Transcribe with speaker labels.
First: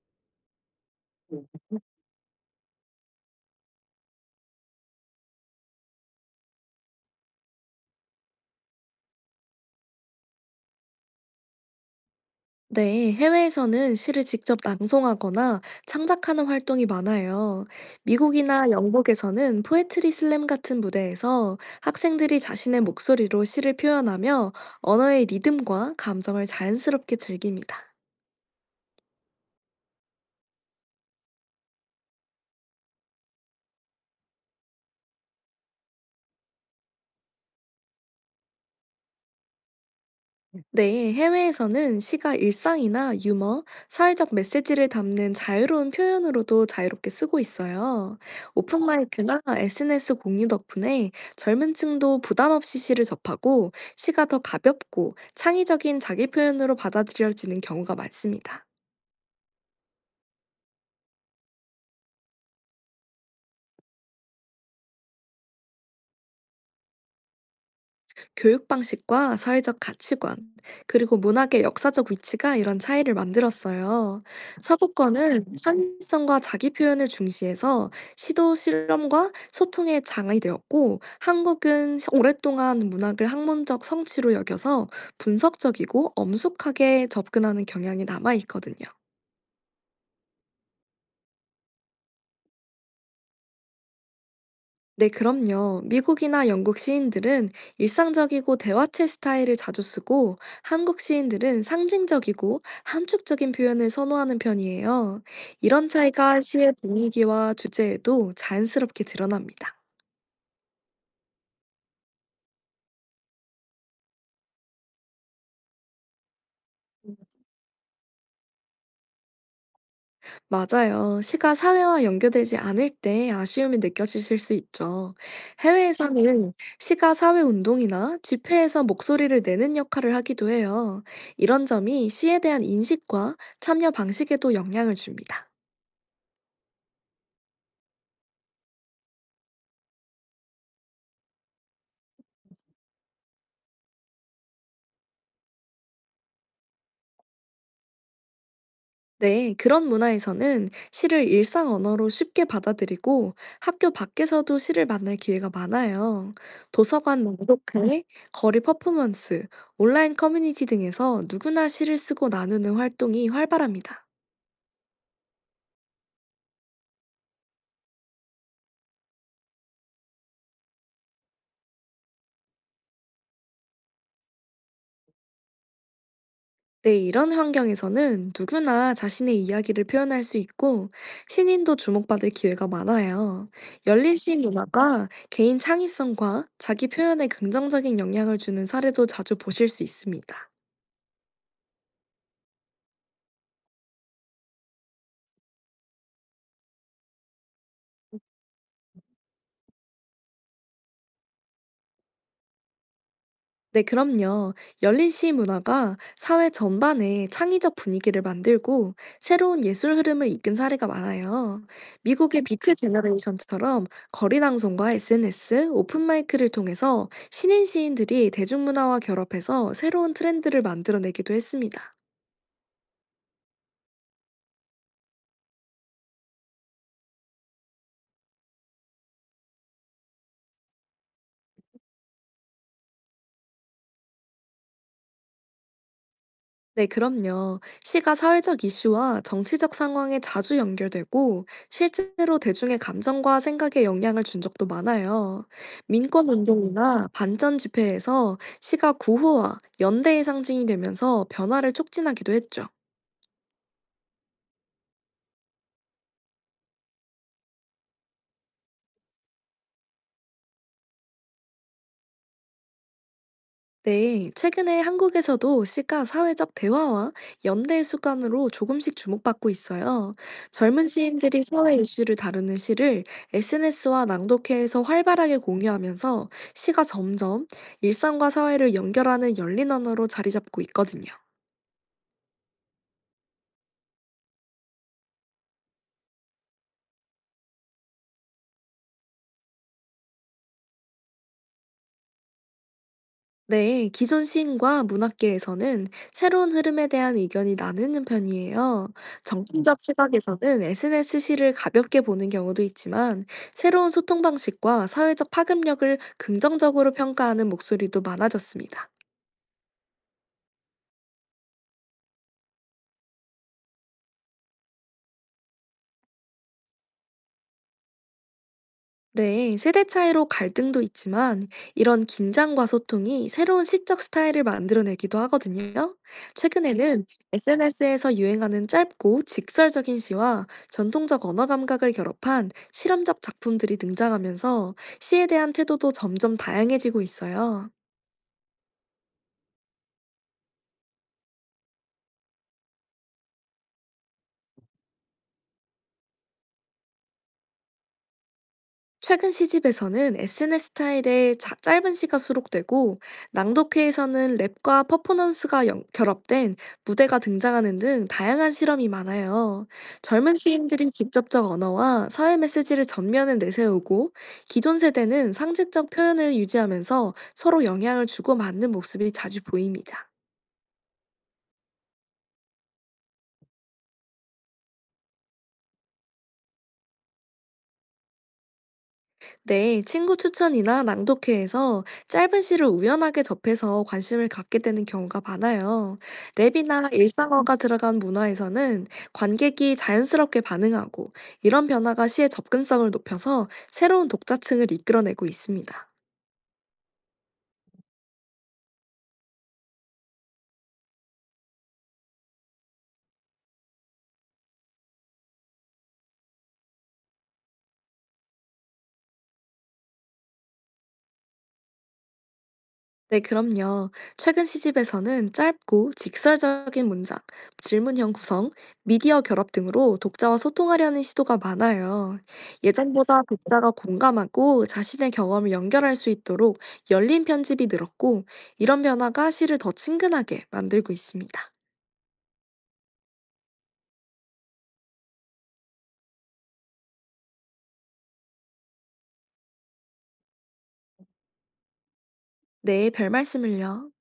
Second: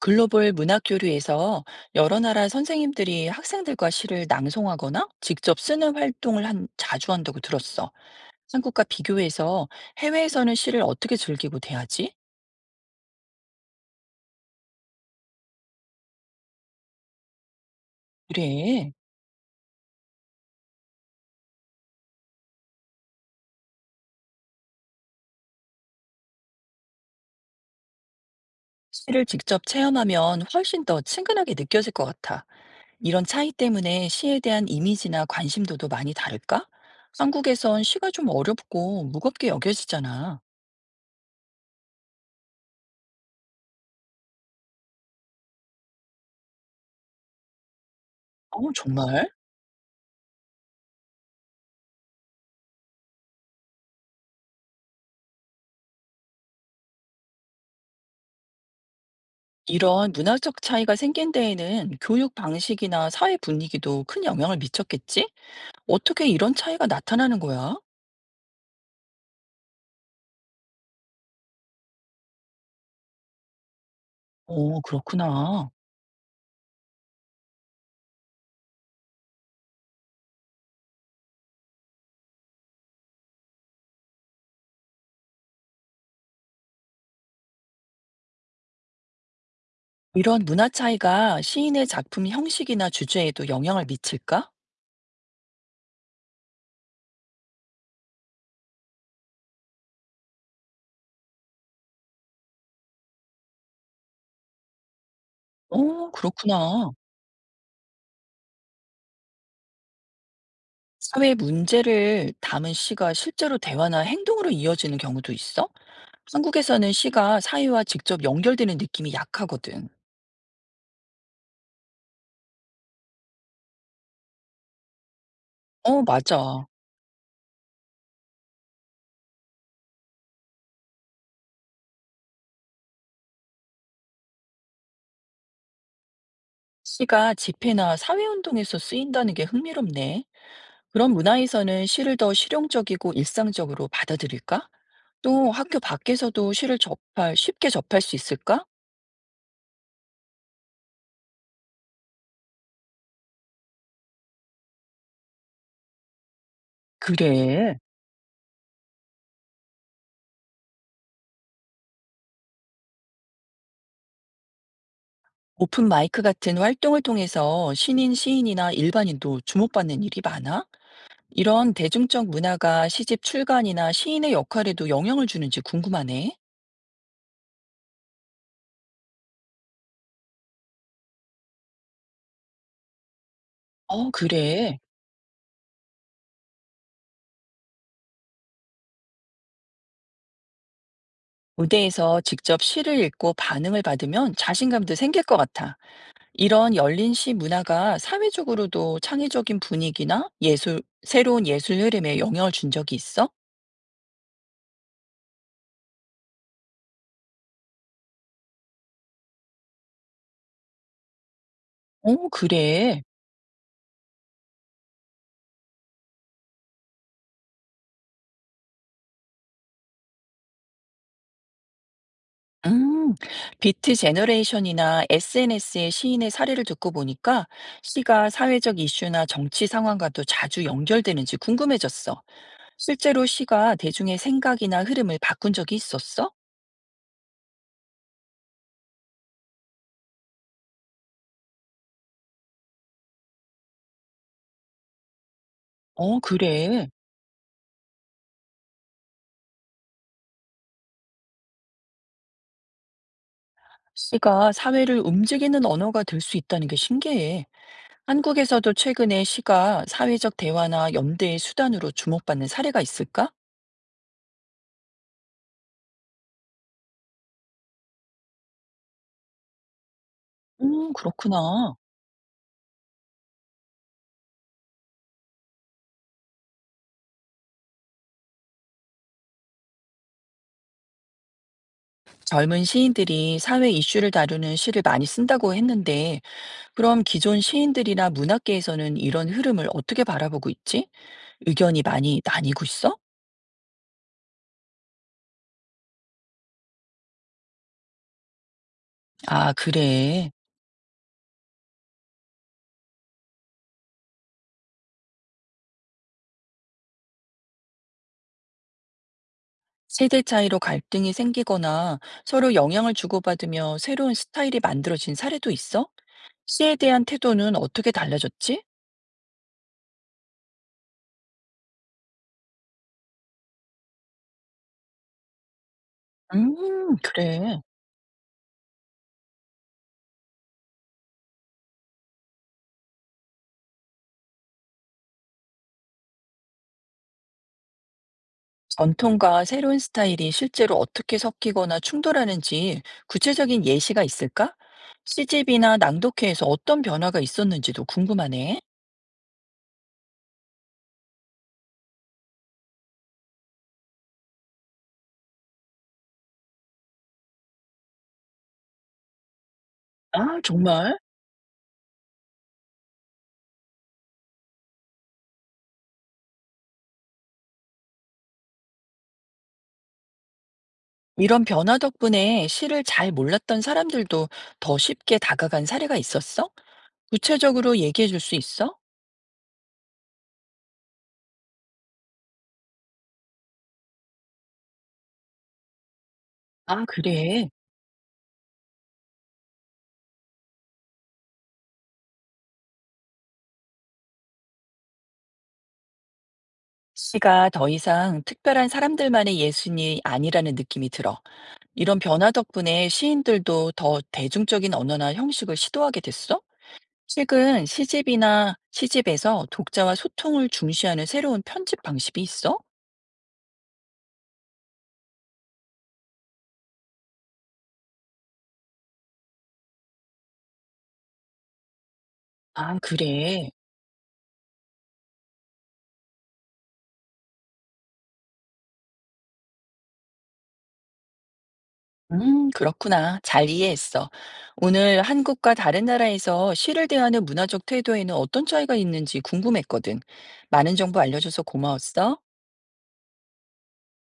Speaker 1: 글로벌 문학 교류에서 여러 나라 선생님들이 학생들과 시를 낭송하거나 직접 쓰는 활동을 자주 한다고 들었어. 한국과 비교해서 해외에서는 시를 어떻게 즐기고 대하지?
Speaker 2: 네, 해외에서는 시를 직접 낭송하거나 창작하는 활동이 많아요. 미국이나
Speaker 1: 그래.
Speaker 2: 영국에서는 포에트리 슬램 같은 무대에서 학생들이 자신의 목소리로 시를 표현하며 언어의 리듬과 감정을 자연스럽게 즐깁니다.
Speaker 1: 시를 직접 체험하면 훨씬 더 친근하게 느껴질 것 같아. 이런 차이 때문에 시에 대한 이미지나 관심도도 많이 다를까? 한국에선 시가 좀 어렵고 무겁게 여겨지잖아.
Speaker 2: 네, 해외에서는 시가 일상이나 유머, 사회적 메시지를 담는 자유로운 표현으로도 자유롭게 쓰고 있어요.
Speaker 1: 어, 정말?
Speaker 2: 오픈마이크나 SNS 공유 덕분에 젊은 층도 부담 없이 시를 접하고 시가 더 가볍고 창의적인 자기 표현으로 받아들여지는 경우가 많습니다.
Speaker 1: 이런 문화적 차이가 생긴 데에는 교육 방식이나 사회 분위기도 큰 영향을 미쳤겠지? 어떻게 이런 차이가 나타나는 거야?
Speaker 2: 교육 방식과 사회적 가치관, 그리고 문학의 역사적 위치가 이런 차이를 만들었어요.
Speaker 1: 어,
Speaker 2: 서구권은
Speaker 1: 그렇구나.
Speaker 2: 창의성과 자기 표현을 중시해서 시도 실험과 소통의 장이 되었고, 한국은 오랫동안 문학을 학문적 성취로 여겨서 분석적이고 엄숙하게 접근하는 경향이 남아 있거든요.
Speaker 1: 이런 문화 차이가 시인의 작품 형식이나 주제에도 영향을 미칠까?
Speaker 2: 네, 그럼요. 미국이나 영국 시인들은 일상적이고 대화체 스타일을 자주 쓰고, 한국 시인들은 상징적이고 함축적인 표현을 선호하는 편이에요. 이런
Speaker 1: 어,
Speaker 2: 차이가 시의
Speaker 1: 그렇구나.
Speaker 2: 분위기와 주제에도 자연스럽게 드러납니다.
Speaker 1: 사회 문제를 담은 시가 실제로 대화나 행동으로 이어지는 경우도 있어? 한국에서는 시가 사회와 직접 연결되는 느낌이 약하거든.
Speaker 2: 맞아요. 시가 사회와 연결되지 않을 때 아쉬움이 느껴지실 수 있죠.
Speaker 1: 어,
Speaker 2: 해외에서는
Speaker 1: 맞아.
Speaker 2: 시가 사회 운동이나 집회에서 목소리를 내는 역할을 하기도 해요. 이런 점이 시에 대한 인식과 참여 방식에도 영향을 줍니다.
Speaker 1: 시가 집회나 사회운동에서 쓰인다는 게 흥미롭네. 그런 문화에서는 시를 더 실용적이고 일상적으로 받아들일까? 또 학교 밖에서도 시를 쉽게 접할 수 있을까?
Speaker 2: 네, 그런 문화에서는 시를 일상 언어로 쉽게 받아들이고 학교 밖에서도 시를 만날 기회가 많아요. 도서관
Speaker 1: 그래.
Speaker 2: 낭독회, 거리 퍼포먼스, 온라인 커뮤니티 등에서 누구나 시를 쓰고 나누는 활동이 활발합니다.
Speaker 1: 오픈 마이크 같은 활동을 통해서 신인 시인이나 일반인도 주목받는 일이 많아? 이런 대중적 문화가 시집 출간이나 시인의 역할에도 영향을 주는지 궁금하네.
Speaker 2: 네, 이런 환경에서는 누구나 자신의 이야기를 표현할 수 있고 신인도 주목받을 기회가 많아요.
Speaker 1: 어,
Speaker 2: 열린 시
Speaker 1: 그래.
Speaker 2: 문화가 개인 창의성과 자기 표현에 긍정적인 영향을 주는 사례도 자주 보실 수 있습니다.
Speaker 1: 무대에서 직접 시를 읽고 반응을 받으면 자신감도 생길 것 같아. 이런 열린 시 문화가 사회적으로도 창의적인 분위기나 예술, 새로운 예술 흐름에 영향을 준 적이 있어?
Speaker 2: 네, 그럼요. 열린 시위 문화가 사회 전반에 창의적 분위기를 만들고 새로운 예술 흐름을 이끈 사례가 많아요.
Speaker 1: 어,
Speaker 2: 미국의 비트
Speaker 1: 그래.
Speaker 2: 제너레이션처럼 거리 방송과 SNS, 오픈마이크를 통해서 신인 시인들이 대중문화와 결합해서 새로운 트렌드를 만들어내기도 했습니다.
Speaker 1: 음, 비트 제너레이션이나 SNS의 시인의 사례를 듣고 보니까 시가 사회적 이슈나 정치 상황과도 자주 연결되는지 궁금해졌어. 실제로 시가 대중의 생각이나 흐름을 바꾼 적이 있었어?
Speaker 2: 네, 그럼요. 시가 사회적 이슈와 정치적 상황에 자주 연결되고 실제로 대중의 감정과 생각에 영향을 준 적도 많아요.
Speaker 1: 어, 그래.
Speaker 2: 민권운동이나 반전 집회에서 시가 구호와 연대의 상징이 되면서 변화를 촉진하기도 했죠.
Speaker 1: 시가 사회를 움직이는 언어가 될 수 있다는 게 신기해. 한국에서도 최근에 시가 사회적 대화나 연대의 수단으로 주목받는 사례가 있을까?
Speaker 2: 네, 최근에 한국에서도 시가 사회적 대화와 연대 수간으로 조금씩 주목받고 있어요. 젊은 시인들이 사회
Speaker 1: 그렇구나.
Speaker 2: 이슈를 다루는 시를 SNS와 낭독회에서 활발하게 공유하면서 시가 점점 일상과 사회를 연결하는 열린 언어로 자리 잡고 있거든요.
Speaker 1: 젊은 시인들이 사회 이슈를 다루는 시를 많이 쓴다고 했는데, 그럼 기존 시인들이나 문학계에서는 이런 흐름을 어떻게 바라보고 있지? 의견이 많이 나뉘고 있어?
Speaker 2: 네, 기존 시인과 문학계에서는 새로운 흐름에 대한 의견이 나누는 편이에요.
Speaker 1: 아,
Speaker 2: 정통적
Speaker 1: 그래.
Speaker 2: 시각에서는 SNS 시를 가볍게 보는 경우도 있지만, 새로운 소통 방식과 사회적 파급력을 긍정적으로 평가하는 목소리도 많아졌습니다.
Speaker 1: 세대 차이로 갈등이 생기거나 서로 영향을 주고받으며 새로운 스타일이 만들어진 사례도 있어? 시에 대한 태도는 어떻게 달라졌지?
Speaker 2: 네, 세대 차이로 갈등도 있지만 이런 긴장과 소통이 새로운 시적 스타일을 만들어내기도 하거든요. 최근에는
Speaker 1: 그래.
Speaker 2: SNS에서 유행하는 짧고 직설적인 시와 전통적 언어 감각을 결합한 실험적 작품들이 등장하면서 시에 대한 태도도 점점 다양해지고 있어요.
Speaker 1: 전통과 새로운 스타일이 실제로 어떻게 섞이거나 충돌하는지 구체적인 예시가 있을까? 시집이나 낭독회에서 어떤 변화가 있었는지도 궁금하네.
Speaker 2: 최근 시집에서는 SNS 스타일의 짧은 시가 수록되고 낭독회에서는 랩과 퍼포먼스가 결합된 무대가 등장하는 등 다양한 실험이 많아요. 젊은
Speaker 1: 아,
Speaker 2: 시인들이
Speaker 1: 정말?
Speaker 2: 직접적 언어와 사회 메시지를 전면에 내세우고 기존 세대는 상징적 표현을 유지하면서 서로 영향을 주고받는 모습이 자주 보입니다.
Speaker 1: 이런 변화 덕분에 시를 잘 몰랐던 사람들도 더 쉽게 다가간 사례가 있었어? 구체적으로 얘기해 줄 수 있어?
Speaker 2: 네, 친구 추천이나 낭독회에서 짧은 시를 우연하게 접해서 관심을 갖게 되는 경우가 많아요.
Speaker 1: 아,
Speaker 2: 랩이나
Speaker 1: 그래.
Speaker 2: 일상어가 들어간 문화에서는 관객이 자연스럽게 반응하고 이런 변화가 시의 접근성을 높여서 새로운 독자층을 이끌어내고 있습니다.
Speaker 1: 시가 더 이상 특별한 사람들만의 예술이 아니라는 느낌이 들어. 이런 변화 덕분에 시인들도 더 대중적인 언어나 형식을 시도하게 됐어? 최근 시집이나 시집에서 독자와 소통을 중시하는 새로운 편집 방식이 있어?
Speaker 2: 네, 그럼요. 최근 시집에서는 짧고 직설적인 문장, 질문형 구성, 미디어 결합 등으로 독자와 소통하려는 시도가 많아요.
Speaker 1: 아,
Speaker 2: 예전보다
Speaker 1: 그래.
Speaker 2: 독자가 공감하고 자신의 경험을 연결할 수 있도록 열린 편집이 늘었고, 이런 변화가 시를 더 친근하게 만들고 있습니다.
Speaker 1: 그렇구나. 잘 이해했어. 오늘 한국과 다른 나라에서 시를 대하는 문화적 태도에는 어떤 차이가 있는지 궁금했거든. 많은 정보 알려줘서 고마웠어.
Speaker 2: 네, 별 말씀을요.